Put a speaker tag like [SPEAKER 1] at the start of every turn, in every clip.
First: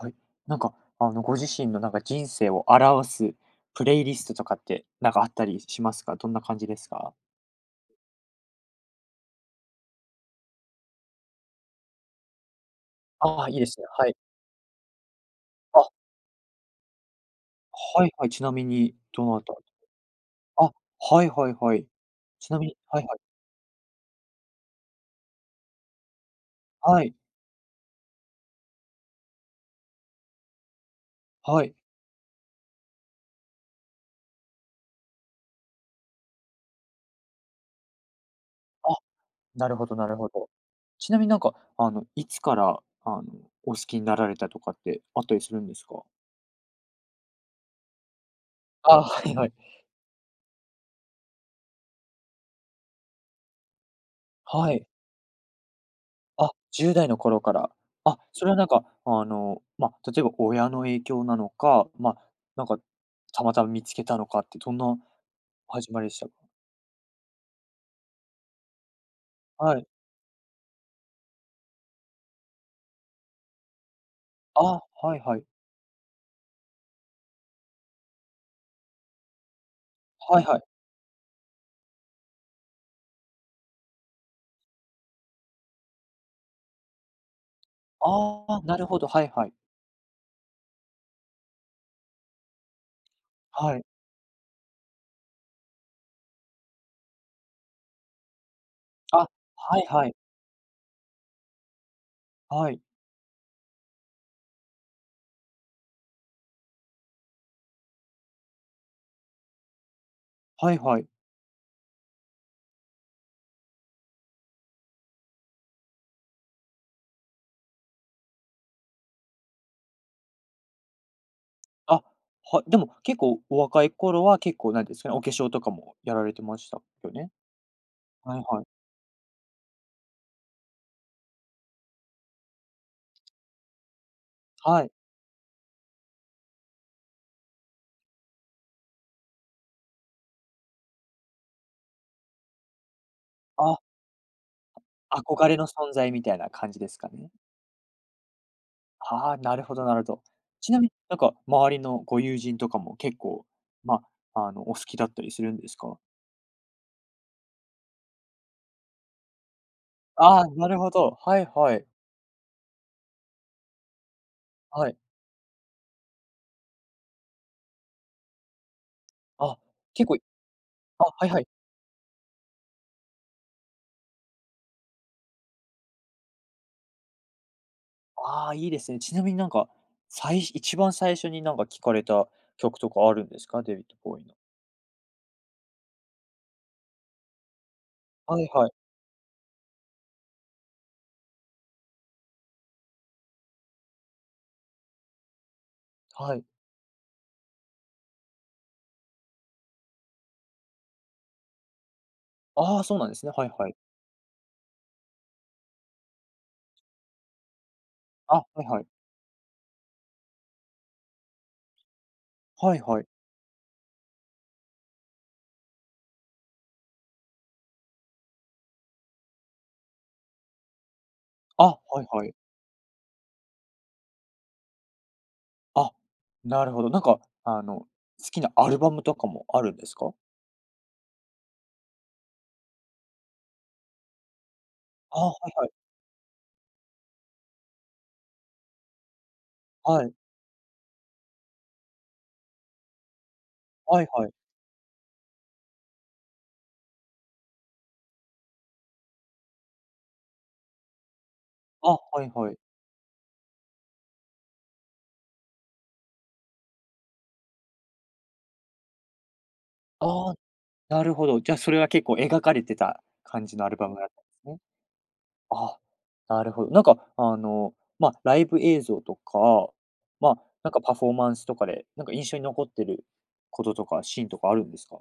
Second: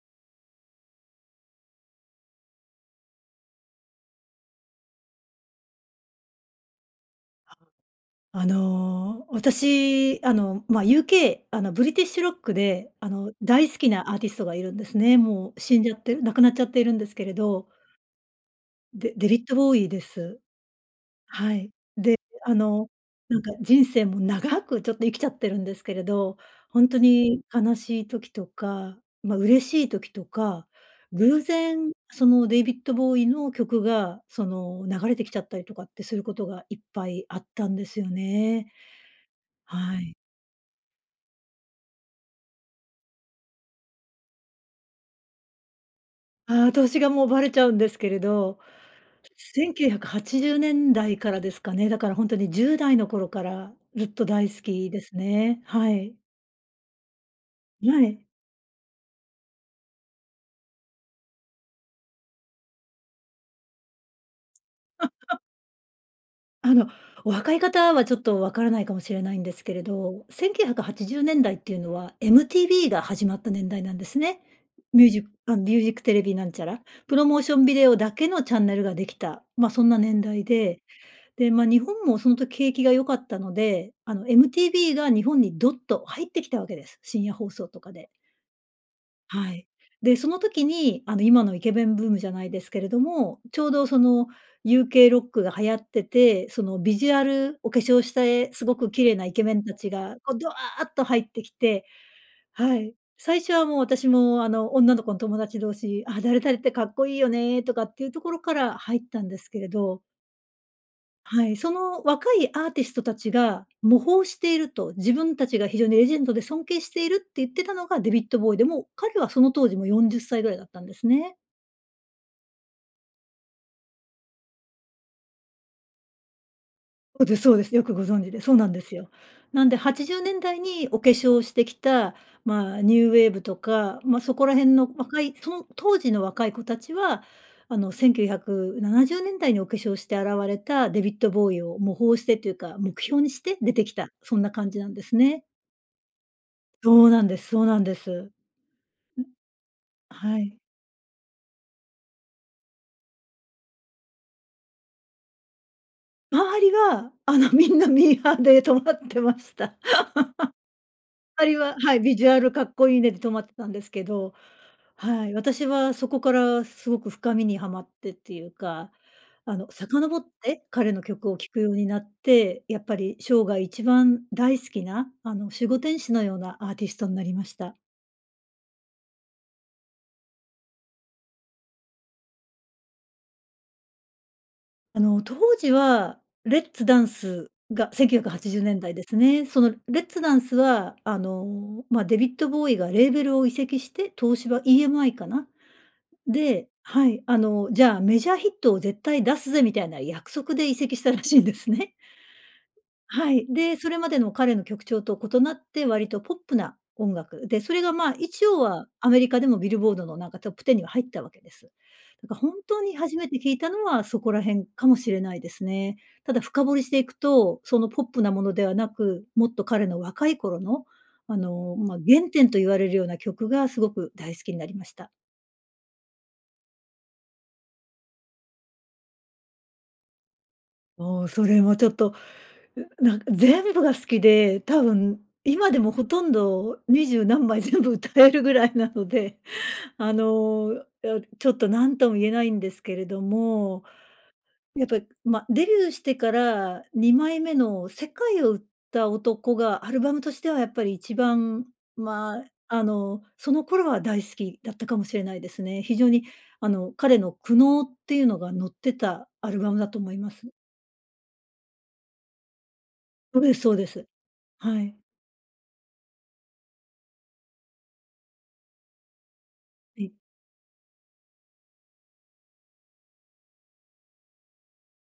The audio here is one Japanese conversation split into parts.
[SPEAKER 1] はい、なんか、あのご自身のなんか人生を表すプレイリストとかってなんかあったり、しますか。どんな感じですか？
[SPEAKER 2] あの、私、あの、まあ、UK、あのブリティッシュロックであの
[SPEAKER 1] ああ、いいで
[SPEAKER 2] 大好
[SPEAKER 1] すね。
[SPEAKER 2] き
[SPEAKER 1] は
[SPEAKER 2] な
[SPEAKER 1] い。
[SPEAKER 2] アーティストがいるんですね。もう死ん
[SPEAKER 1] あ。
[SPEAKER 2] じゃって、亡くなっちゃっているんですけれど。
[SPEAKER 1] はいはい。ちなみに
[SPEAKER 2] デ
[SPEAKER 1] ど
[SPEAKER 2] デヴィ
[SPEAKER 1] な
[SPEAKER 2] ッ
[SPEAKER 1] た。
[SPEAKER 2] ド・ボウイです。
[SPEAKER 1] あ、はいは
[SPEAKER 2] は
[SPEAKER 1] い
[SPEAKER 2] い。
[SPEAKER 1] はい。
[SPEAKER 2] で、
[SPEAKER 1] ち
[SPEAKER 2] あ
[SPEAKER 1] なみに
[SPEAKER 2] の
[SPEAKER 1] はいはい。
[SPEAKER 2] なんか人生も長くちょっと生きちゃってるんですけれど、ほんと
[SPEAKER 1] はい。
[SPEAKER 2] に悲しい時とか、ま、嬉しい時とか、偶
[SPEAKER 1] はい。
[SPEAKER 2] 然そのデヴィッド・ボウイの曲がその流れてきちゃったりとかってすることがいっぱいあったんですよね。
[SPEAKER 1] あ、なるほど
[SPEAKER 2] は
[SPEAKER 1] な
[SPEAKER 2] い。
[SPEAKER 1] るほど。ちなみになんかあの、いつからあのお好きになられたとかってあったりするんですか？
[SPEAKER 2] ああ、年がもうばれちゃうんですけれど、
[SPEAKER 1] ああ、はいはい。
[SPEAKER 2] 1980年代からですかね。だからほんとに10代の頃からずっと大好
[SPEAKER 1] はい。
[SPEAKER 2] きですね、はい。
[SPEAKER 1] あ、10代の頃から、
[SPEAKER 2] はい。
[SPEAKER 1] あ、それはなんかあの、まあ、例えばこう親の影響なのか、まあ、なんか、たまたま見つけたのかってどんな 始まりした？
[SPEAKER 2] あの、お若い方はちょっと分からないかもしれないんですけ
[SPEAKER 1] は
[SPEAKER 2] れ
[SPEAKER 1] い。
[SPEAKER 2] ど、1980年代っていうのは MTV が始まった年代なんですね。
[SPEAKER 1] あ、
[SPEAKER 2] ミュー
[SPEAKER 1] は
[SPEAKER 2] ジ
[SPEAKER 1] い
[SPEAKER 2] ッ
[SPEAKER 1] はい。
[SPEAKER 2] あ、ミュージックテレビなんちゃら、プロモーションビデオだけのチャンネルができた。まあ、そんな年
[SPEAKER 1] は
[SPEAKER 2] 代
[SPEAKER 1] いはい。
[SPEAKER 2] で、で、まあ、日本もその時景気が良かったので、あの MTV が日本にどっと入ってきたわけです。深夜放送とかで。
[SPEAKER 1] ああ、なるほど、はいは
[SPEAKER 2] は
[SPEAKER 1] い。
[SPEAKER 2] い。で、その時にあの今のイケメンブームじゃないですけれども、ちょう
[SPEAKER 1] はい。
[SPEAKER 2] どその UK ロックが流行ってて、そのビジュアルお化粧して、すごく綺麗な
[SPEAKER 1] あ、
[SPEAKER 2] イケメンた
[SPEAKER 1] はい
[SPEAKER 2] ち
[SPEAKER 1] はい。
[SPEAKER 2] がこうドワーっと入ってきて、
[SPEAKER 1] は
[SPEAKER 2] は
[SPEAKER 1] い。
[SPEAKER 2] い。最初はもう私も、あの女の子の友達同士、あ、誰々ってかっこいいよね、とかっていうところから入ったんですけれど。
[SPEAKER 1] はいはい。
[SPEAKER 2] はい、その若いアーティストたちが、模倣していると、自分たちが非常にレジェンドで尊敬しているって言ってたのが、デビッドボーイでも、彼はその当時も40歳ぐらいだったんですね。
[SPEAKER 1] あ、はい。でも、結構お若い頃は結構なんですかね、お化粧とかもやられてましたよ
[SPEAKER 2] そう
[SPEAKER 1] ね？
[SPEAKER 2] ですそうです。よくご存知
[SPEAKER 1] は
[SPEAKER 2] で。
[SPEAKER 1] い
[SPEAKER 2] そう
[SPEAKER 1] はい。
[SPEAKER 2] なんですよ。なんで80年代にお化粧してきた、ま、ニューウェーブとか、ま、そこら辺
[SPEAKER 1] は
[SPEAKER 2] の
[SPEAKER 1] い。
[SPEAKER 2] 若い、その当時の若い子たちは、あの、1970年代にお化粧して現れたデビッドボウイを模倣してというか、目標にして出
[SPEAKER 1] あ。
[SPEAKER 2] てきた。そんな感じなんですね。
[SPEAKER 1] 憧れの存在みたいな感じです
[SPEAKER 2] そ
[SPEAKER 1] か
[SPEAKER 2] うなん
[SPEAKER 1] ね。
[SPEAKER 2] です。そうなんです。ん、
[SPEAKER 1] あ、なるほどなるほど。
[SPEAKER 2] はい。
[SPEAKER 1] ちなみに、なんか、周りのご友人とかも結構、ま、あの、お好きだったりするんですか？
[SPEAKER 2] 周りは、あの、みんなミーハーで止まってました。
[SPEAKER 1] あ、なるほど、は
[SPEAKER 2] 周
[SPEAKER 1] い
[SPEAKER 2] り
[SPEAKER 1] は
[SPEAKER 2] は、
[SPEAKER 1] い。
[SPEAKER 2] はい、ビジュアルかっこいいねで止まってたんですけど。
[SPEAKER 1] はい。
[SPEAKER 2] はい。私はそこからすごく深みにはまってっていうか、あ
[SPEAKER 1] あ、
[SPEAKER 2] の、
[SPEAKER 1] 結構
[SPEAKER 2] 遡
[SPEAKER 1] い
[SPEAKER 2] って彼の
[SPEAKER 1] あ、はい
[SPEAKER 2] 曲を
[SPEAKER 1] はい。
[SPEAKER 2] 聴くようになって、やっぱり生涯一番大好きな、あの、守護天使のようなアーティストになりました。
[SPEAKER 1] ああ、いいですね。ちなみに、なんか、さい一番最初に、なんか、聞かれた曲とかあるんですか？デヴィッド・ボウイの。
[SPEAKER 2] あの、当時はレッツ・ダンスがせんきゅうひゃくは
[SPEAKER 1] はい
[SPEAKER 2] ちじゅう
[SPEAKER 1] はい。
[SPEAKER 2] ねんだいですね。そのレッツ・ダンスは、あの、ま、デヴィッド・ボウイがレーベルを移籍して。東芝 EMI かな。
[SPEAKER 1] はい。
[SPEAKER 2] で、はい、あの、じゃあ、メジャーヒットを絶対出すぜみたいな約束で移籍したらしいんですね。
[SPEAKER 1] あ、そうなんです
[SPEAKER 2] は
[SPEAKER 1] ね。は
[SPEAKER 2] い。
[SPEAKER 1] いはい。
[SPEAKER 2] で、それまでの彼の曲調と異なって、割とポップな音楽、で、それがま、
[SPEAKER 1] あ、
[SPEAKER 2] 一応
[SPEAKER 1] はいは
[SPEAKER 2] は
[SPEAKER 1] い。
[SPEAKER 2] アメリカでもビルボードの、なんか、トップ10には入ったわけです。やっぱ本
[SPEAKER 1] は
[SPEAKER 2] 当
[SPEAKER 1] い
[SPEAKER 2] に
[SPEAKER 1] はい。
[SPEAKER 2] 初めて聴いたのはそこら辺かもしれないですね。ただ深掘りしていくと、そのポップなものではなく、もっと彼の若い頃の、あの、
[SPEAKER 1] あ、
[SPEAKER 2] ま、
[SPEAKER 1] はいは
[SPEAKER 2] 原
[SPEAKER 1] い。
[SPEAKER 2] 点と言われるような曲がすごく大好きになりました。
[SPEAKER 1] あ、なるほど。なんか、あの、好きなアルバムとかもあるんですか？
[SPEAKER 2] もう、それもちょっと、う、なん、全部が好きで、多分
[SPEAKER 1] あ、はいは
[SPEAKER 2] 今
[SPEAKER 1] い。
[SPEAKER 2] でもほとんど二十何枚全部歌えるぐらいなので、
[SPEAKER 1] は
[SPEAKER 2] あ
[SPEAKER 1] い。
[SPEAKER 2] の、や、ちょっと、何とも言えないんですけれども。
[SPEAKER 1] はいはい。
[SPEAKER 2] やっぱ、ま、デビューしてから2枚目の世界を売った男がアルバムとしてはやっぱり一番
[SPEAKER 1] あ、はい
[SPEAKER 2] ま、
[SPEAKER 1] はい。
[SPEAKER 2] あの、その頃は大好きだったかもしれないですね。非常に、あの、彼の苦悩っていうのがのってたアルバムだと思いま
[SPEAKER 1] あ、
[SPEAKER 2] す。
[SPEAKER 1] なるほど。じゃ、それは結構描かれてた
[SPEAKER 2] そう
[SPEAKER 1] 感
[SPEAKER 2] で
[SPEAKER 1] じ
[SPEAKER 2] す
[SPEAKER 1] のア
[SPEAKER 2] そう
[SPEAKER 1] ル
[SPEAKER 2] で
[SPEAKER 1] バムだ
[SPEAKER 2] す。
[SPEAKER 1] ったんですね。
[SPEAKER 2] はい。
[SPEAKER 1] あ、なるほど。なんか、あの、ま、ライブ映像とか、
[SPEAKER 2] ええ。
[SPEAKER 1] ま、なんかパフォーマンスとかで、なんか、印象に残っていることとかシーンとかあるんですか？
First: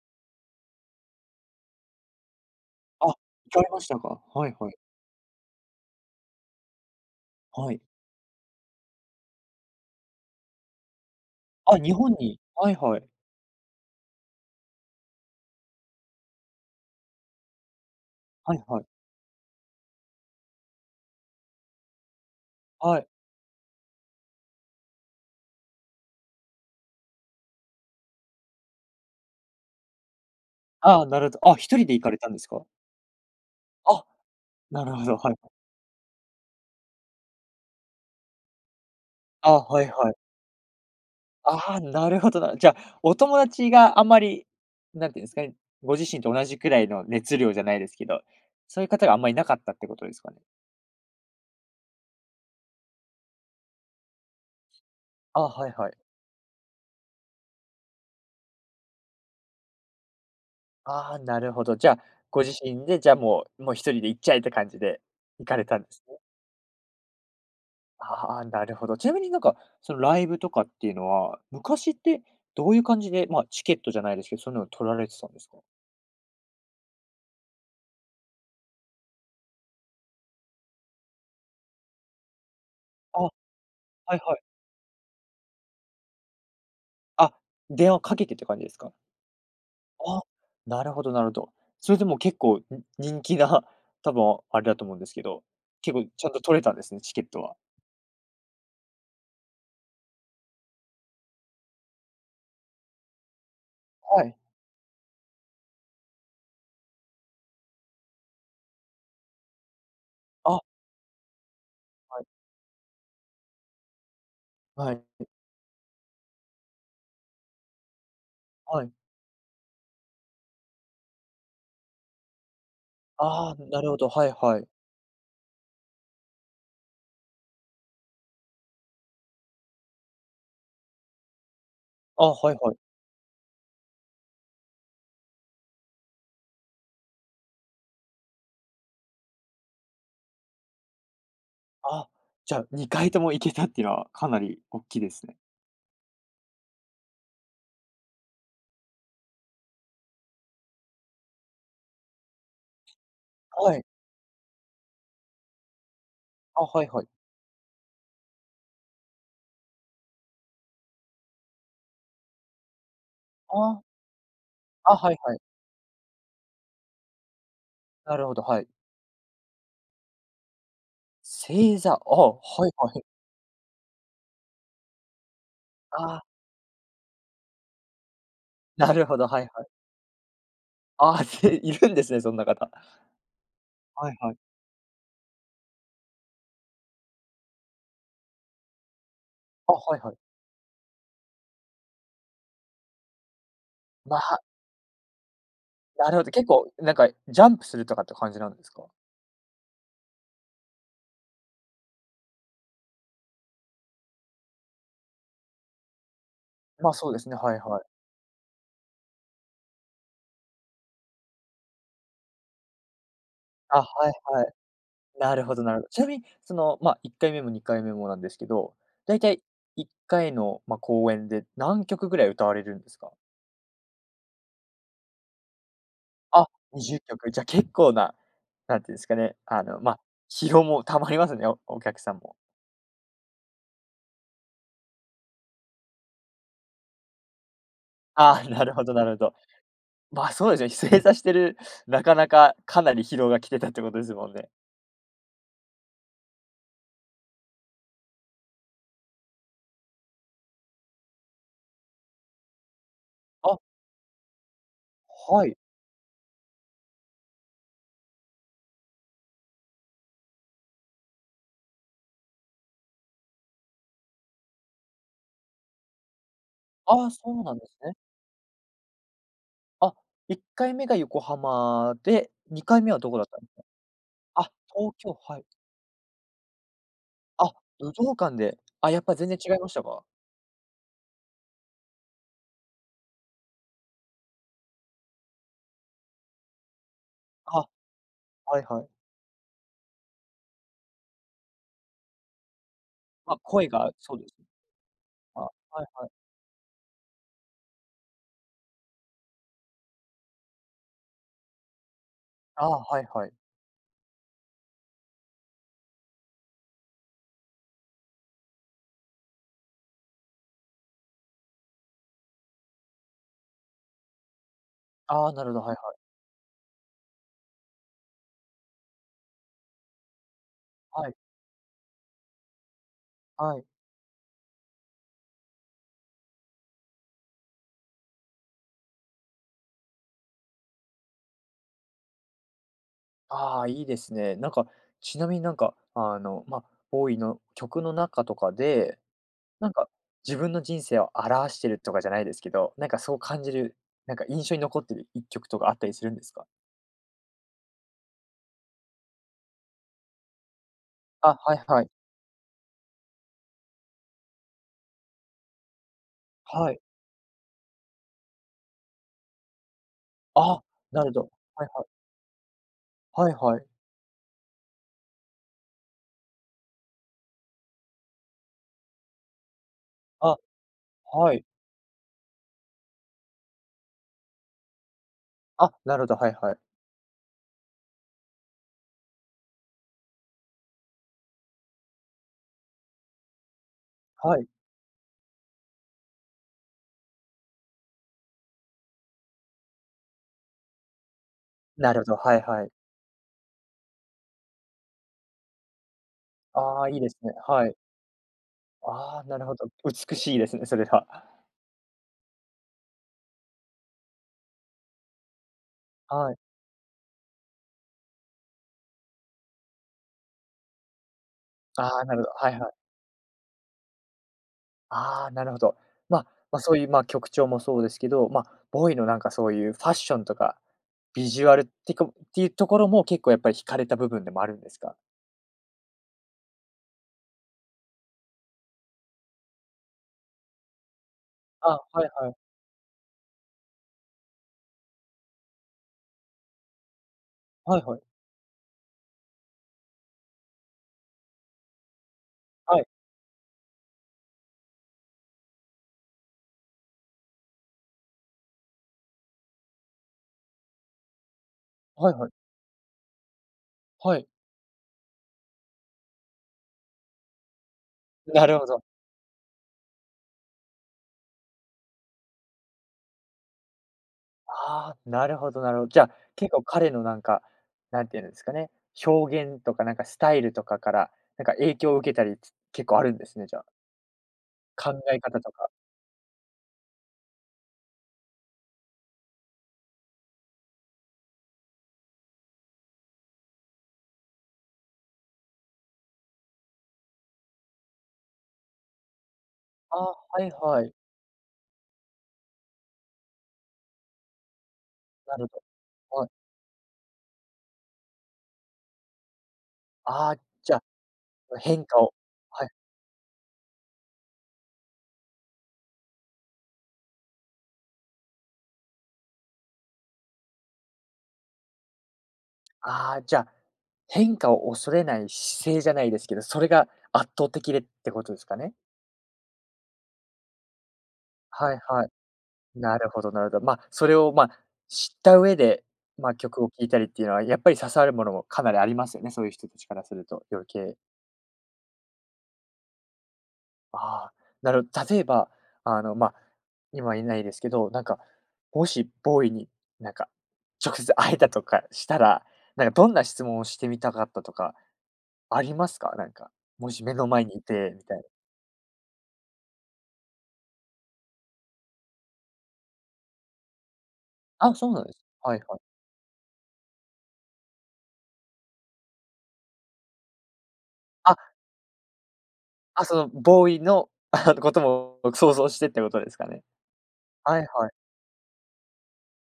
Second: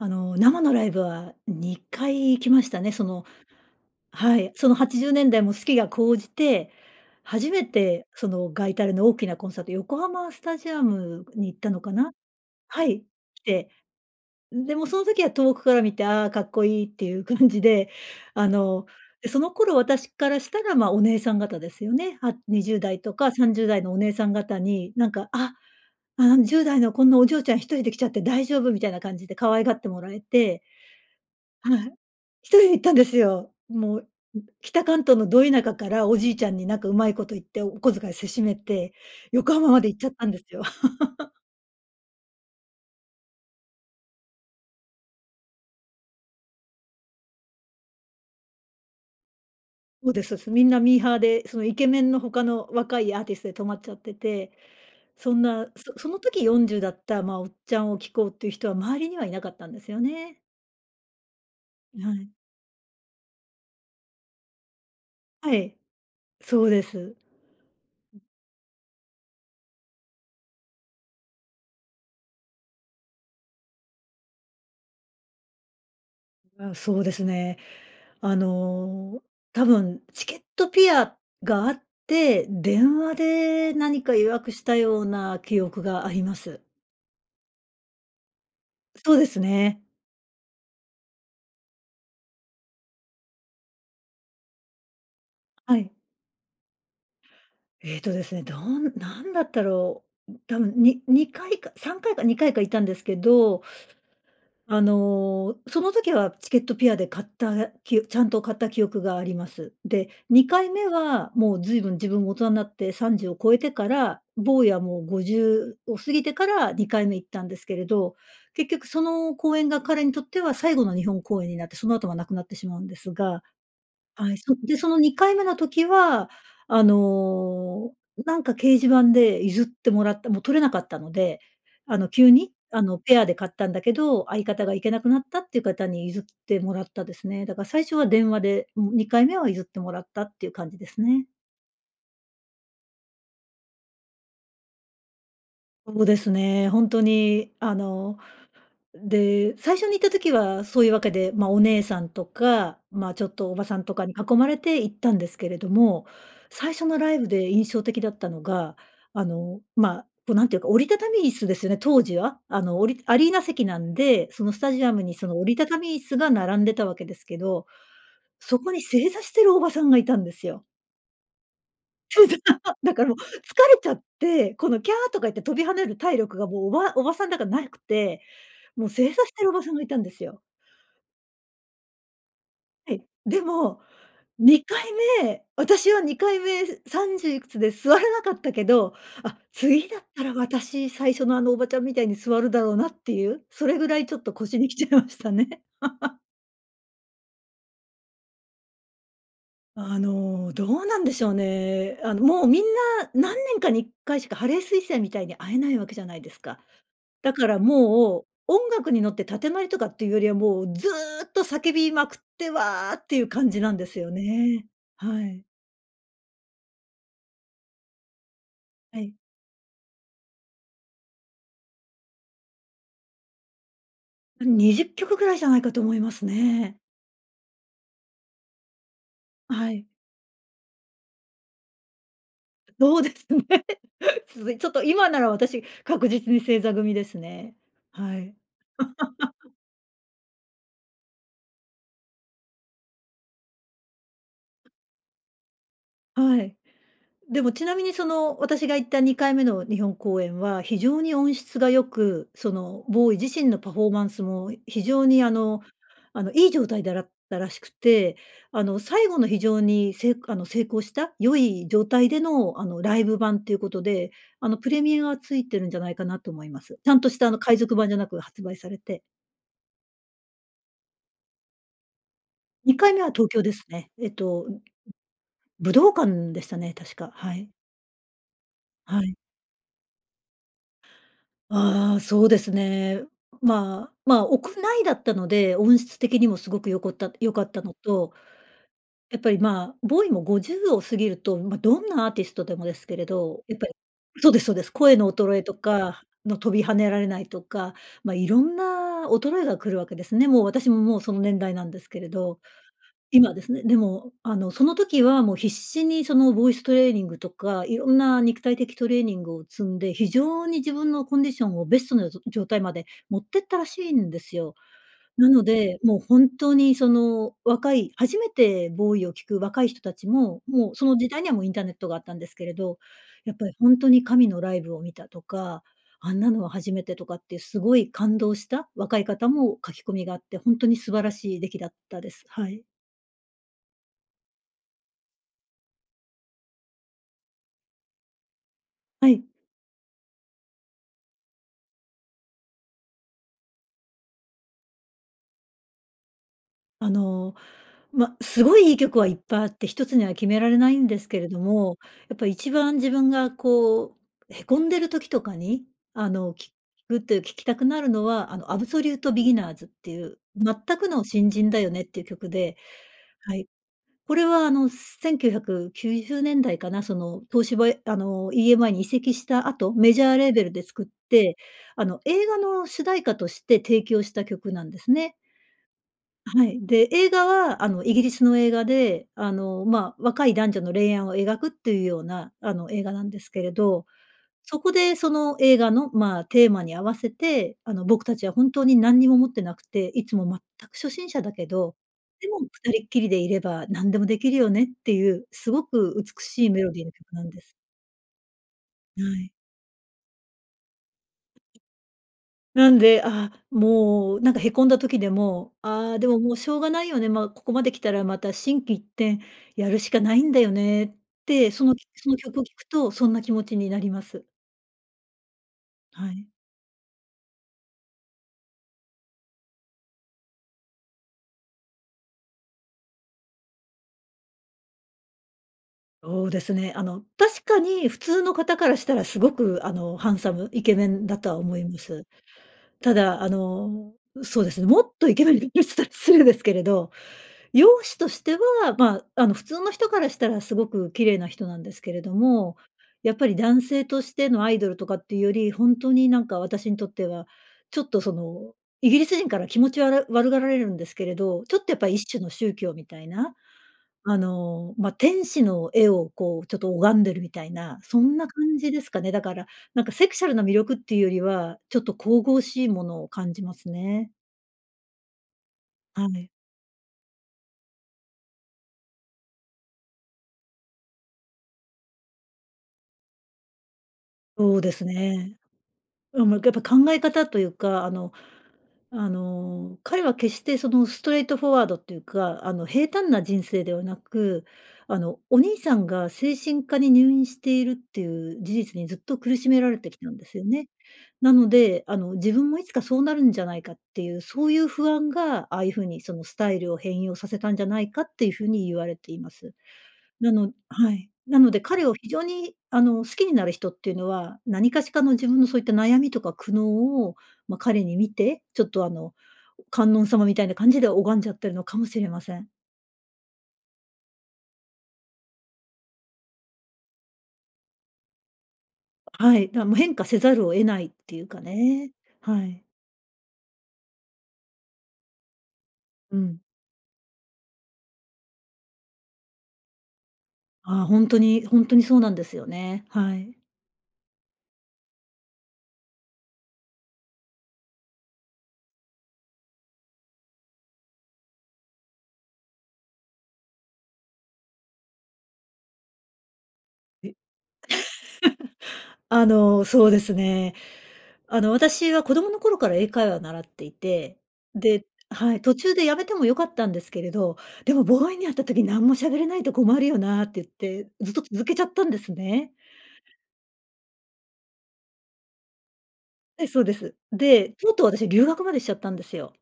[SPEAKER 2] あの、生のライブは、2回行きましたね。そ
[SPEAKER 1] あ、行
[SPEAKER 2] の
[SPEAKER 1] かれましたか？
[SPEAKER 2] は
[SPEAKER 1] は
[SPEAKER 2] い。
[SPEAKER 1] い
[SPEAKER 2] そ
[SPEAKER 1] はい。
[SPEAKER 2] の80年代も好きが高じて、初め
[SPEAKER 1] はい。
[SPEAKER 2] てその外タレの大きなコンサート、横浜スタジアムに行った
[SPEAKER 1] あ、
[SPEAKER 2] のか
[SPEAKER 1] 日
[SPEAKER 2] な。
[SPEAKER 1] 本に、はい
[SPEAKER 2] は
[SPEAKER 1] は
[SPEAKER 2] い。
[SPEAKER 1] い。
[SPEAKER 2] 来て。でもその時は遠くから見て、ああかっこいいっていう感じで、あ
[SPEAKER 1] はいはい。
[SPEAKER 2] の、その頃私からしたら、まあ、お姉さん方ですよね。あ、にじゅうだ
[SPEAKER 1] は
[SPEAKER 2] い
[SPEAKER 1] い。
[SPEAKER 2] とか30代のお姉さん方に、なんか、あ、ああ、10代のこんなお嬢ちゃん1人で来ちゃって大丈夫みたいな感じで可愛がってもらえて。
[SPEAKER 1] ああ、なるほど。あ、ひと
[SPEAKER 2] は
[SPEAKER 1] り
[SPEAKER 2] い。
[SPEAKER 1] で行かれたんです
[SPEAKER 2] 1人
[SPEAKER 1] か？
[SPEAKER 2] で行ったんですよ。も
[SPEAKER 1] あ。
[SPEAKER 2] う、う北
[SPEAKER 1] なる
[SPEAKER 2] 関
[SPEAKER 1] ほど、
[SPEAKER 2] 東の
[SPEAKER 1] はい
[SPEAKER 2] ド
[SPEAKER 1] はい。
[SPEAKER 2] 田舎からおじいちゃんになんかうまいこと言ってお小遣いせしめて、横
[SPEAKER 1] あ、
[SPEAKER 2] 浜ま
[SPEAKER 1] は
[SPEAKER 2] で
[SPEAKER 1] い
[SPEAKER 2] 行っちゃ
[SPEAKER 1] は
[SPEAKER 2] っ
[SPEAKER 1] い。
[SPEAKER 2] たんですよ。
[SPEAKER 1] ああ、なるほどな。じゃ、お友達があまり、何て言うんですかね、ご自身と同じくらいの熱量じゃないですけど、そういう方があんまりいなかったってこと
[SPEAKER 2] そう
[SPEAKER 1] です
[SPEAKER 2] で
[SPEAKER 1] か
[SPEAKER 2] す、
[SPEAKER 1] ね？
[SPEAKER 2] す。みんなミーハーでそのイケメンの他の若いアーティストで止まっちゃってて、そん
[SPEAKER 1] あ、
[SPEAKER 2] な、
[SPEAKER 1] はいはい。
[SPEAKER 2] そその時40だった、まあ、おっちゃんを聴こうっていう人は周りにはいなかったんですよね。
[SPEAKER 1] ああ、なるほど。じゃあ、
[SPEAKER 2] はい。
[SPEAKER 1] ご自身でじゃあもうもう1人で行っちゃえって感じで行
[SPEAKER 2] は
[SPEAKER 1] かれ
[SPEAKER 2] い。
[SPEAKER 1] たんですね？
[SPEAKER 2] そうです。
[SPEAKER 1] ああ、なるほど。ちなみに、なんか、そのライブとかっていうのは、昔ってどういう感じで、ま、チケットじゃないですけど、そういうのを取られてたんですか？
[SPEAKER 2] あ、そうですね。あの、多分チケットぴあがあって、電話
[SPEAKER 1] あ、は
[SPEAKER 2] で何か
[SPEAKER 1] い
[SPEAKER 2] 予
[SPEAKER 1] はい。
[SPEAKER 2] 約したような記憶があります。
[SPEAKER 1] あ、電話をかけてって感じですか？
[SPEAKER 2] そうですね。
[SPEAKER 1] あ、なるほどなるほど。それでも結構に人気な多分あれだと思うんですけど、
[SPEAKER 2] は
[SPEAKER 1] 結
[SPEAKER 2] い。
[SPEAKER 1] 構ちゃんと取れたんですね？チケットは。
[SPEAKER 2] えっとですね、どん何だったろう。多分に2回か3回か2回か行ったんですけど、
[SPEAKER 1] はい。
[SPEAKER 2] あの、その時はチケットぴあで買ったきちゃんと買った記憶があります。で、に
[SPEAKER 1] あ。
[SPEAKER 2] かいめはもうずいぶん自
[SPEAKER 1] は
[SPEAKER 2] 分
[SPEAKER 1] い。
[SPEAKER 2] も大人になって30を超えてから、ボウイは
[SPEAKER 1] は
[SPEAKER 2] も
[SPEAKER 1] い。
[SPEAKER 2] うご じゅうを過ぎてから2回目行ったんですけれど、結
[SPEAKER 1] は
[SPEAKER 2] 局
[SPEAKER 1] い。
[SPEAKER 2] その公演が彼にとっては最後の日本公演になってその後はなくなってしまうんですが
[SPEAKER 1] ああ、なるほど、は
[SPEAKER 2] は
[SPEAKER 1] い
[SPEAKER 2] い。そ
[SPEAKER 1] はい。
[SPEAKER 2] で、その2回目の時は、あの、なんか掲示板で譲ってもらった。もう取れなかったので、あの、
[SPEAKER 1] あ、
[SPEAKER 2] 急に、
[SPEAKER 1] はいはい。
[SPEAKER 2] あの、ペアで買ったんだけど、相方が行けなくなったっていう方に譲ってもらったですね。だから最初は電話で、うん、2回目は譲ってもらったっていう感じですね。
[SPEAKER 1] あ、じゃあ、2回とも行けたっていうのは、かなりおっきいですね。
[SPEAKER 2] そうですね。ほんとに、あの。で、最初に行った時はそういうわけで、まあ、お姉さんとか、まあ、ちょっと、おば
[SPEAKER 1] は
[SPEAKER 2] さ
[SPEAKER 1] い。
[SPEAKER 2] んとかに囲まれて、行ったんですけれども。
[SPEAKER 1] あ、
[SPEAKER 2] 最
[SPEAKER 1] は
[SPEAKER 2] 初
[SPEAKER 1] い
[SPEAKER 2] の
[SPEAKER 1] はい。
[SPEAKER 2] ライブで印象的だったのが、あの、まあ、こう、なんていうか、折りたたみ椅子ですよね、当時は。あの、折りアリーナ席な
[SPEAKER 1] あ。
[SPEAKER 2] んで、その、スタジア
[SPEAKER 1] あ。
[SPEAKER 2] ム
[SPEAKER 1] は
[SPEAKER 2] に、
[SPEAKER 1] い
[SPEAKER 2] そ
[SPEAKER 1] は
[SPEAKER 2] の、
[SPEAKER 1] い。
[SPEAKER 2] 折りたたみ椅子が並んでたわけですけど。
[SPEAKER 1] なるほど。
[SPEAKER 2] そ
[SPEAKER 1] はい。
[SPEAKER 2] こに正座してるおばさんがいたんですよ。
[SPEAKER 1] 正座。あ、はい
[SPEAKER 2] だ
[SPEAKER 1] はい。
[SPEAKER 2] からもう、疲れちゃって。この、キャーとか言って、飛び跳ねる
[SPEAKER 1] あ
[SPEAKER 2] 体
[SPEAKER 1] あ。
[SPEAKER 2] 力がもう、おばおばさんだからなくて、もう
[SPEAKER 1] なる
[SPEAKER 2] 正
[SPEAKER 1] ほ
[SPEAKER 2] 座
[SPEAKER 1] ど。
[SPEAKER 2] し
[SPEAKER 1] は
[SPEAKER 2] て
[SPEAKER 1] い
[SPEAKER 2] るおば
[SPEAKER 1] はい。
[SPEAKER 2] さんがいたんですよ。
[SPEAKER 1] ああ、ているんですね。そんな方。
[SPEAKER 2] はい。でも
[SPEAKER 1] はい、はい。
[SPEAKER 2] 2回目、私は2回目、す30いくつで座れなかったけど。あ、
[SPEAKER 1] あ、
[SPEAKER 2] 次
[SPEAKER 1] は
[SPEAKER 2] だ
[SPEAKER 1] い
[SPEAKER 2] っ
[SPEAKER 1] はい。
[SPEAKER 2] たら私、最初の、あのおばちゃんみたいに、座るだろうなっていう。それぐらい、ち
[SPEAKER 1] ま、
[SPEAKER 2] ょっと、
[SPEAKER 1] は。
[SPEAKER 2] 腰に来ちゃいましたね。
[SPEAKER 1] なる ほど。結構、なんか、ジャンプするとかって感じなんですか？
[SPEAKER 2] あの、どうなんでしょうね。あの、もう、みんな、何年かに1回しか、ハレー彗星みたいに会えないわけじゃないですか。
[SPEAKER 1] まあ、そうです
[SPEAKER 2] だ
[SPEAKER 1] ね。
[SPEAKER 2] か
[SPEAKER 1] はい
[SPEAKER 2] ら
[SPEAKER 1] はい。
[SPEAKER 2] もう、音楽に乗って建前とかっていうよりは、もう、ずうっと叫びまくって、わあっていう感じなん
[SPEAKER 1] あ。
[SPEAKER 2] で
[SPEAKER 1] は
[SPEAKER 2] すよ
[SPEAKER 1] いはい。
[SPEAKER 2] ね。は
[SPEAKER 1] な
[SPEAKER 2] い。
[SPEAKER 1] るほどなるほど。ちなみにその、ま、1回目も2回目もなんですけど。
[SPEAKER 2] は
[SPEAKER 1] だ
[SPEAKER 2] い。
[SPEAKER 1] いたい、1回の、ま、公演で何曲ぐらい歌われるんですか？
[SPEAKER 2] あ、20曲ぐらいじゃないかと思います
[SPEAKER 1] あ、
[SPEAKER 2] ね。
[SPEAKER 1] 20曲。じゃ、結構な、何て言うんすかね、あ
[SPEAKER 2] は
[SPEAKER 1] の、
[SPEAKER 2] い。
[SPEAKER 1] ま、疲労も溜まりますね、お客さんも。
[SPEAKER 2] そうですね。続いちょっと、今なら私確実に正座組ですね。はい。
[SPEAKER 1] あ、なるほどなるほど。ま、そうですよね。正座してる、なかなかかなり疲労が来てたってことですもんね。
[SPEAKER 2] はい。でもちなみに、その、私が行った2回目の日本公演は、非常に音質が良く、その、ボウイ自身
[SPEAKER 1] あ。
[SPEAKER 2] のパフォーマンスも非常に、あ
[SPEAKER 1] はい。
[SPEAKER 2] の、あの、いい状態だったらしくて、あの、最後の非常にせいあの、成功した、良い状態での、あの、ライブ盤ということで、あの、プレミアがついてるんじゃないかなと思います。ちゃんと
[SPEAKER 1] あ、
[SPEAKER 2] し
[SPEAKER 1] そ
[SPEAKER 2] た、あの、
[SPEAKER 1] うな
[SPEAKER 2] 海
[SPEAKER 1] んです
[SPEAKER 2] 賊版
[SPEAKER 1] ね。
[SPEAKER 2] じゃなく発売されて
[SPEAKER 1] あ、1回目が横浜で、に
[SPEAKER 2] に
[SPEAKER 1] かい
[SPEAKER 2] か
[SPEAKER 1] め
[SPEAKER 2] い
[SPEAKER 1] は
[SPEAKER 2] めは
[SPEAKER 1] どこだっ
[SPEAKER 2] 東
[SPEAKER 1] た
[SPEAKER 2] 京
[SPEAKER 1] んで
[SPEAKER 2] で
[SPEAKER 1] すか？
[SPEAKER 2] すね。えっと、
[SPEAKER 1] あ、東京、はい。
[SPEAKER 2] 武道館でしたね、確か。は
[SPEAKER 1] あ、
[SPEAKER 2] い。
[SPEAKER 1] 武道館で、あ、や
[SPEAKER 2] は
[SPEAKER 1] っ
[SPEAKER 2] い。
[SPEAKER 1] ぱ全然違いましたか？
[SPEAKER 2] あ、そうですね。まあ、まあ、屋内だったので、音質的にもすごくよこった、よかった
[SPEAKER 1] あ。
[SPEAKER 2] のと、
[SPEAKER 1] はいはい。
[SPEAKER 2] やっぱり、ま、ボウイも50を過ぎると、ま、どんなアーティストでもですけれ
[SPEAKER 1] ま、
[SPEAKER 2] ど、やっぱ
[SPEAKER 1] 声
[SPEAKER 2] り
[SPEAKER 1] がそうで
[SPEAKER 2] そう
[SPEAKER 1] す
[SPEAKER 2] で
[SPEAKER 1] ね。
[SPEAKER 2] すそうです。声の衰
[SPEAKER 1] あ、
[SPEAKER 2] え
[SPEAKER 1] は
[SPEAKER 2] と
[SPEAKER 1] い
[SPEAKER 2] か、
[SPEAKER 1] はい。
[SPEAKER 2] の飛び跳ねられないとか、ま、いろんな衰えが来るわけですね。もう、私も、もう、その年代なんですけれど、
[SPEAKER 1] あ、はいは
[SPEAKER 2] 今
[SPEAKER 1] い。
[SPEAKER 2] ですね、でも、あの、その時は、もう、必死に、その、ボイストレーニングとか、いろんな肉体的トレーニングを積んで、非常に自分のコンディションをベストなぞ、状態まで持ってったらしいんですよ。な
[SPEAKER 1] あ、
[SPEAKER 2] の
[SPEAKER 1] なるほど、はい
[SPEAKER 2] で、
[SPEAKER 1] はい。
[SPEAKER 2] もう、本当に、その、若い、初めてボウイを聞く若い人たちも、もう、その時
[SPEAKER 1] はい。
[SPEAKER 2] 代にはもう、インターネットがあったんですけれど、やっぱり
[SPEAKER 1] はい。
[SPEAKER 2] ほんとに神のライブを見たとか、あんなのは初めてとかっていうすごい感動した若い方も書き込みがあって、ほんとに素晴らしい出来だったです。はい。
[SPEAKER 1] ああ、いいですね。なんか、ちなみになんか、あの、ま、ボウイの曲の中とかで、
[SPEAKER 2] はい。
[SPEAKER 1] なんか自分の人生を表してるとかじゃないですけど、なんかそう感じる、なんか印象に残っている1曲とかあったりするんですか？
[SPEAKER 2] あの、ま、すごいいい曲はいっぱいあって、1つには決められないんですけれ
[SPEAKER 1] あ、
[SPEAKER 2] ど
[SPEAKER 1] はい
[SPEAKER 2] も、
[SPEAKER 1] はい。
[SPEAKER 2] やっぱり一番自分がこう、へこんでる時とかに、あの聴
[SPEAKER 1] はい。
[SPEAKER 2] くって聴きたくなるのは、あのアブソリュート・ビギナーズっていう、全
[SPEAKER 1] あ、
[SPEAKER 2] く
[SPEAKER 1] な
[SPEAKER 2] の
[SPEAKER 1] るほ
[SPEAKER 2] 新
[SPEAKER 1] ど。
[SPEAKER 2] 人だ
[SPEAKER 1] はい
[SPEAKER 2] よね
[SPEAKER 1] は
[SPEAKER 2] っ
[SPEAKER 1] い。
[SPEAKER 2] ていう曲で、
[SPEAKER 1] はい
[SPEAKER 2] はい。
[SPEAKER 1] はい。
[SPEAKER 2] これはあの、1990年代かな、その東芝あの、EMI に移籍した後、メジャーレー
[SPEAKER 1] あ、
[SPEAKER 2] ベルで作っ
[SPEAKER 1] は
[SPEAKER 2] て、
[SPEAKER 1] い。
[SPEAKER 2] あの映画の主題歌として提供した曲なんですね。
[SPEAKER 1] あ、なるほど、はい
[SPEAKER 2] あ、は
[SPEAKER 1] はい。
[SPEAKER 2] い。で、映画はあのイギリスの映画で、あの、まあ、若い男女の恋愛を描くっていうようなあの映画なんですけれど、
[SPEAKER 1] はい。
[SPEAKER 2] そこでその映画の、まあ、テーマに合わせて、あの僕たちは本当に何にも持ってなくて、いつも全く初心者だけど、
[SPEAKER 1] なるほど、
[SPEAKER 2] で
[SPEAKER 1] は
[SPEAKER 2] も
[SPEAKER 1] いはい。
[SPEAKER 2] 二人っきりでいれば何でもできるよねっていう、すごく美しいメロデ
[SPEAKER 1] あ
[SPEAKER 2] ィー
[SPEAKER 1] あ、
[SPEAKER 2] の
[SPEAKER 1] いいで
[SPEAKER 2] 曲
[SPEAKER 1] す
[SPEAKER 2] なん
[SPEAKER 1] ね、
[SPEAKER 2] です。
[SPEAKER 1] はい。
[SPEAKER 2] は
[SPEAKER 1] ああ、
[SPEAKER 2] い。
[SPEAKER 1] なるほど。美しいですね。それは。
[SPEAKER 2] なんで、あ、もう、なんかへこんだ時でも、ああ、でも、
[SPEAKER 1] は
[SPEAKER 2] も
[SPEAKER 1] い。
[SPEAKER 2] う、しょうがないよね、ま、ここまで来たらまた心機一転やるしかないんだよねって、その
[SPEAKER 1] ああ、
[SPEAKER 2] そ
[SPEAKER 1] な
[SPEAKER 2] の
[SPEAKER 1] るほど。
[SPEAKER 2] 曲を
[SPEAKER 1] は
[SPEAKER 2] 聞
[SPEAKER 1] い
[SPEAKER 2] く
[SPEAKER 1] はい。
[SPEAKER 2] とそんな気持ちになります。
[SPEAKER 1] ああ、なるほど。
[SPEAKER 2] はい。
[SPEAKER 1] ま、ま、そういう、ま、曲調もそうですけど、ま、ボウイのなんかそういうファッションとか、ビジュアルってこっていうところも結構やっぱり引かれた部分でもあるんですか？
[SPEAKER 2] そうですね、あの、確かに普通の方からしたらすごく、あの、ハンサム、イケメンだとは思い
[SPEAKER 1] あ、
[SPEAKER 2] ます。
[SPEAKER 1] はいはい。
[SPEAKER 2] ただ、あの、そうですね、もっとイケメン 失礼ですけれど、容
[SPEAKER 1] はいは
[SPEAKER 2] 姿
[SPEAKER 1] い。
[SPEAKER 2] としては、まあ、あの、普通の人からしたらすごく綺麗な人なんですけれども、
[SPEAKER 1] はい。
[SPEAKER 2] やっぱり男性としてのアイドルとかっていうより、本当になんか私にとっては、ちょっとその、イギリス人から気持ちわら悪がられるんですけれど、ちょっとやっぱり一
[SPEAKER 1] はい
[SPEAKER 2] 種
[SPEAKER 1] は
[SPEAKER 2] の
[SPEAKER 1] い。
[SPEAKER 2] 宗教みたいな。
[SPEAKER 1] は
[SPEAKER 2] あ
[SPEAKER 1] い。
[SPEAKER 2] の、ま、天使の絵を、こう、ちょっと拝んでるみたいな、そんな
[SPEAKER 1] な
[SPEAKER 2] 感
[SPEAKER 1] るほ
[SPEAKER 2] じで
[SPEAKER 1] ど。
[SPEAKER 2] すかね。だから、なんか、セクシャルな魅力っていうよりは、ちょっと神々しいものを感じますね。
[SPEAKER 1] ああ、なるほど、なるほじゃ
[SPEAKER 2] あ、
[SPEAKER 1] あ、
[SPEAKER 2] ね。
[SPEAKER 1] 結構彼の、なんか、何て言うんですかね、表現とか、なんか、スタイルとかから、なんか、影響を受けたりす結構あるんですね、じゃあ。
[SPEAKER 2] そうです
[SPEAKER 1] 考え
[SPEAKER 2] ね。
[SPEAKER 1] 方とか。
[SPEAKER 2] うん、ま、やっぱ考え方というか、あの、あの、彼は決してそのストレートフォワードっていうか、あの、平坦な人生ではなく、あの、お兄さんが精神科に入院しているっていう、事実にずっと苦しめられてき
[SPEAKER 1] あ
[SPEAKER 2] た
[SPEAKER 1] あ、
[SPEAKER 2] んですよ
[SPEAKER 1] はい
[SPEAKER 2] ね。
[SPEAKER 1] はい。
[SPEAKER 2] なので、あの、自分もいつかそうなるんじゃないかっていう、そういう不安
[SPEAKER 1] な
[SPEAKER 2] が
[SPEAKER 1] る
[SPEAKER 2] ああいう風に、そ
[SPEAKER 1] ほ
[SPEAKER 2] の、
[SPEAKER 1] はい。
[SPEAKER 2] スタイルを変容させたんじゃないかっていう風に言われています。
[SPEAKER 1] あ
[SPEAKER 2] な
[SPEAKER 1] あ、
[SPEAKER 2] の
[SPEAKER 1] じゃ、
[SPEAKER 2] はい。なの
[SPEAKER 1] の
[SPEAKER 2] で、
[SPEAKER 1] 変
[SPEAKER 2] 彼を
[SPEAKER 1] 化
[SPEAKER 2] 非
[SPEAKER 1] を
[SPEAKER 2] 常に、
[SPEAKER 1] はい。
[SPEAKER 2] あの、好きになる人っていうのは、何かしかの自分のそういった悩みとか苦悩を、ま、彼に見て、ちょっと、あの、観音様みたいな感じで拝んじゃってるのかもしれません。
[SPEAKER 1] ああ、じゃ、変化を恐れない姿勢じゃないですけど、それが圧倒的でってことですかね？
[SPEAKER 2] はい、だ、もう変化せざるを得ないっていうか
[SPEAKER 1] はい
[SPEAKER 2] ね、
[SPEAKER 1] はい。
[SPEAKER 2] はい。
[SPEAKER 1] なるほどなるほど。ま、それを、ま、知った上で、
[SPEAKER 2] う
[SPEAKER 1] ま、
[SPEAKER 2] ん。
[SPEAKER 1] 曲を聴いたりっていうのは、やっぱり刺さるものもかなりありますよね、そういう人たちからすると、余
[SPEAKER 2] ああ、
[SPEAKER 1] 計。
[SPEAKER 2] ほんとにほんとにそうなんですよね。はい。
[SPEAKER 1] あ、なるほど、例えば、あの、ま、今いないですけど、なんか、もしボウイに、なんか、直接会えたとかしたら、なんか、どんな質問をしてみたかったとか、ありますか？なんか、もし目
[SPEAKER 2] え。
[SPEAKER 1] の前にいて、みたいな。
[SPEAKER 2] あの、そうですね。あの、私は子供の頃から英会話を習っていて、
[SPEAKER 1] あ、
[SPEAKER 2] で、
[SPEAKER 1] そうなんですね。
[SPEAKER 2] はい、途
[SPEAKER 1] はい
[SPEAKER 2] 中
[SPEAKER 1] はい。
[SPEAKER 2] で辞めても良かったんですけれど、でもボウイに会った時に何も喋れないと困るよなって言って、ずっと続
[SPEAKER 1] あ。
[SPEAKER 2] けちゃったんですね。
[SPEAKER 1] あ、そのボウイの ことも想像してってことです
[SPEAKER 2] ええ、
[SPEAKER 1] か
[SPEAKER 2] そ
[SPEAKER 1] ね？
[SPEAKER 2] うです。で、
[SPEAKER 1] はい
[SPEAKER 2] とうとう
[SPEAKER 1] はい。
[SPEAKER 2] 私留学までしちゃったんですよ。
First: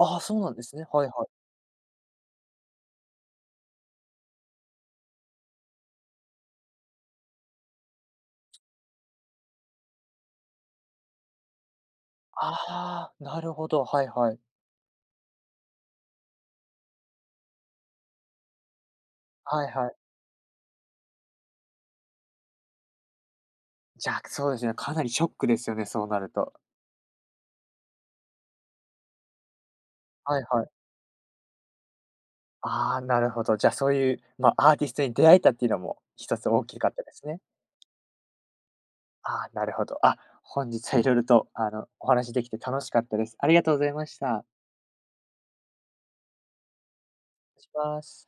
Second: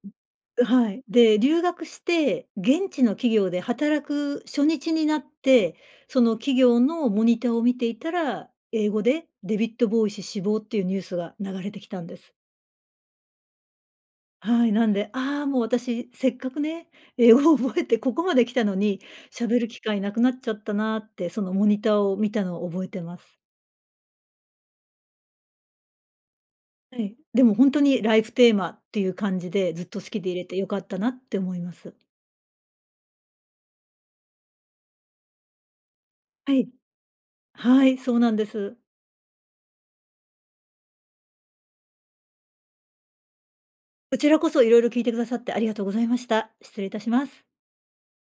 [SPEAKER 1] ああ、そうなんで
[SPEAKER 2] [unintelligible]
[SPEAKER 1] すね。
[SPEAKER 2] はい。
[SPEAKER 1] はいはい。
[SPEAKER 2] で、留学して現地の企業で働く初日になって、その企業のモニターを見ていたら、英語でデヴィッド・ボウイ氏死亡っていうニュースが流れてきたんです。
[SPEAKER 1] ああ、なるほど、はいはい。
[SPEAKER 2] はい、なんで、あ、もう、私せっかくね、英語を覚えてここまで来たのに、喋
[SPEAKER 1] は
[SPEAKER 2] る
[SPEAKER 1] い
[SPEAKER 2] 機
[SPEAKER 1] はい。
[SPEAKER 2] 会なくなっちゃったなって、そのモニターを見たのを覚えてます。
[SPEAKER 1] じゃ、そうですね、かなりショックですよね、そうなると。
[SPEAKER 2] はい、でも本当にライフテーマっていう感じで、ずっと好きでい
[SPEAKER 1] はい
[SPEAKER 2] れて
[SPEAKER 1] は
[SPEAKER 2] 良
[SPEAKER 1] い。
[SPEAKER 2] かったなって思います。
[SPEAKER 1] あ、なるほど。じゃあ、そういう、ま、アーティストに出会えたっていうのも一つ
[SPEAKER 2] は
[SPEAKER 1] 大
[SPEAKER 2] い。
[SPEAKER 1] きかったですね。
[SPEAKER 2] はい、そうなんです。
[SPEAKER 1] あ、なるほど。あ、本日は色々と、あの、お話しできて楽しかったです。ありがとうございま
[SPEAKER 2] こ
[SPEAKER 1] し
[SPEAKER 2] ちら
[SPEAKER 1] た。
[SPEAKER 2] こそ色々聞いてくださってありがとうございました。失礼いたします。
[SPEAKER 1] します。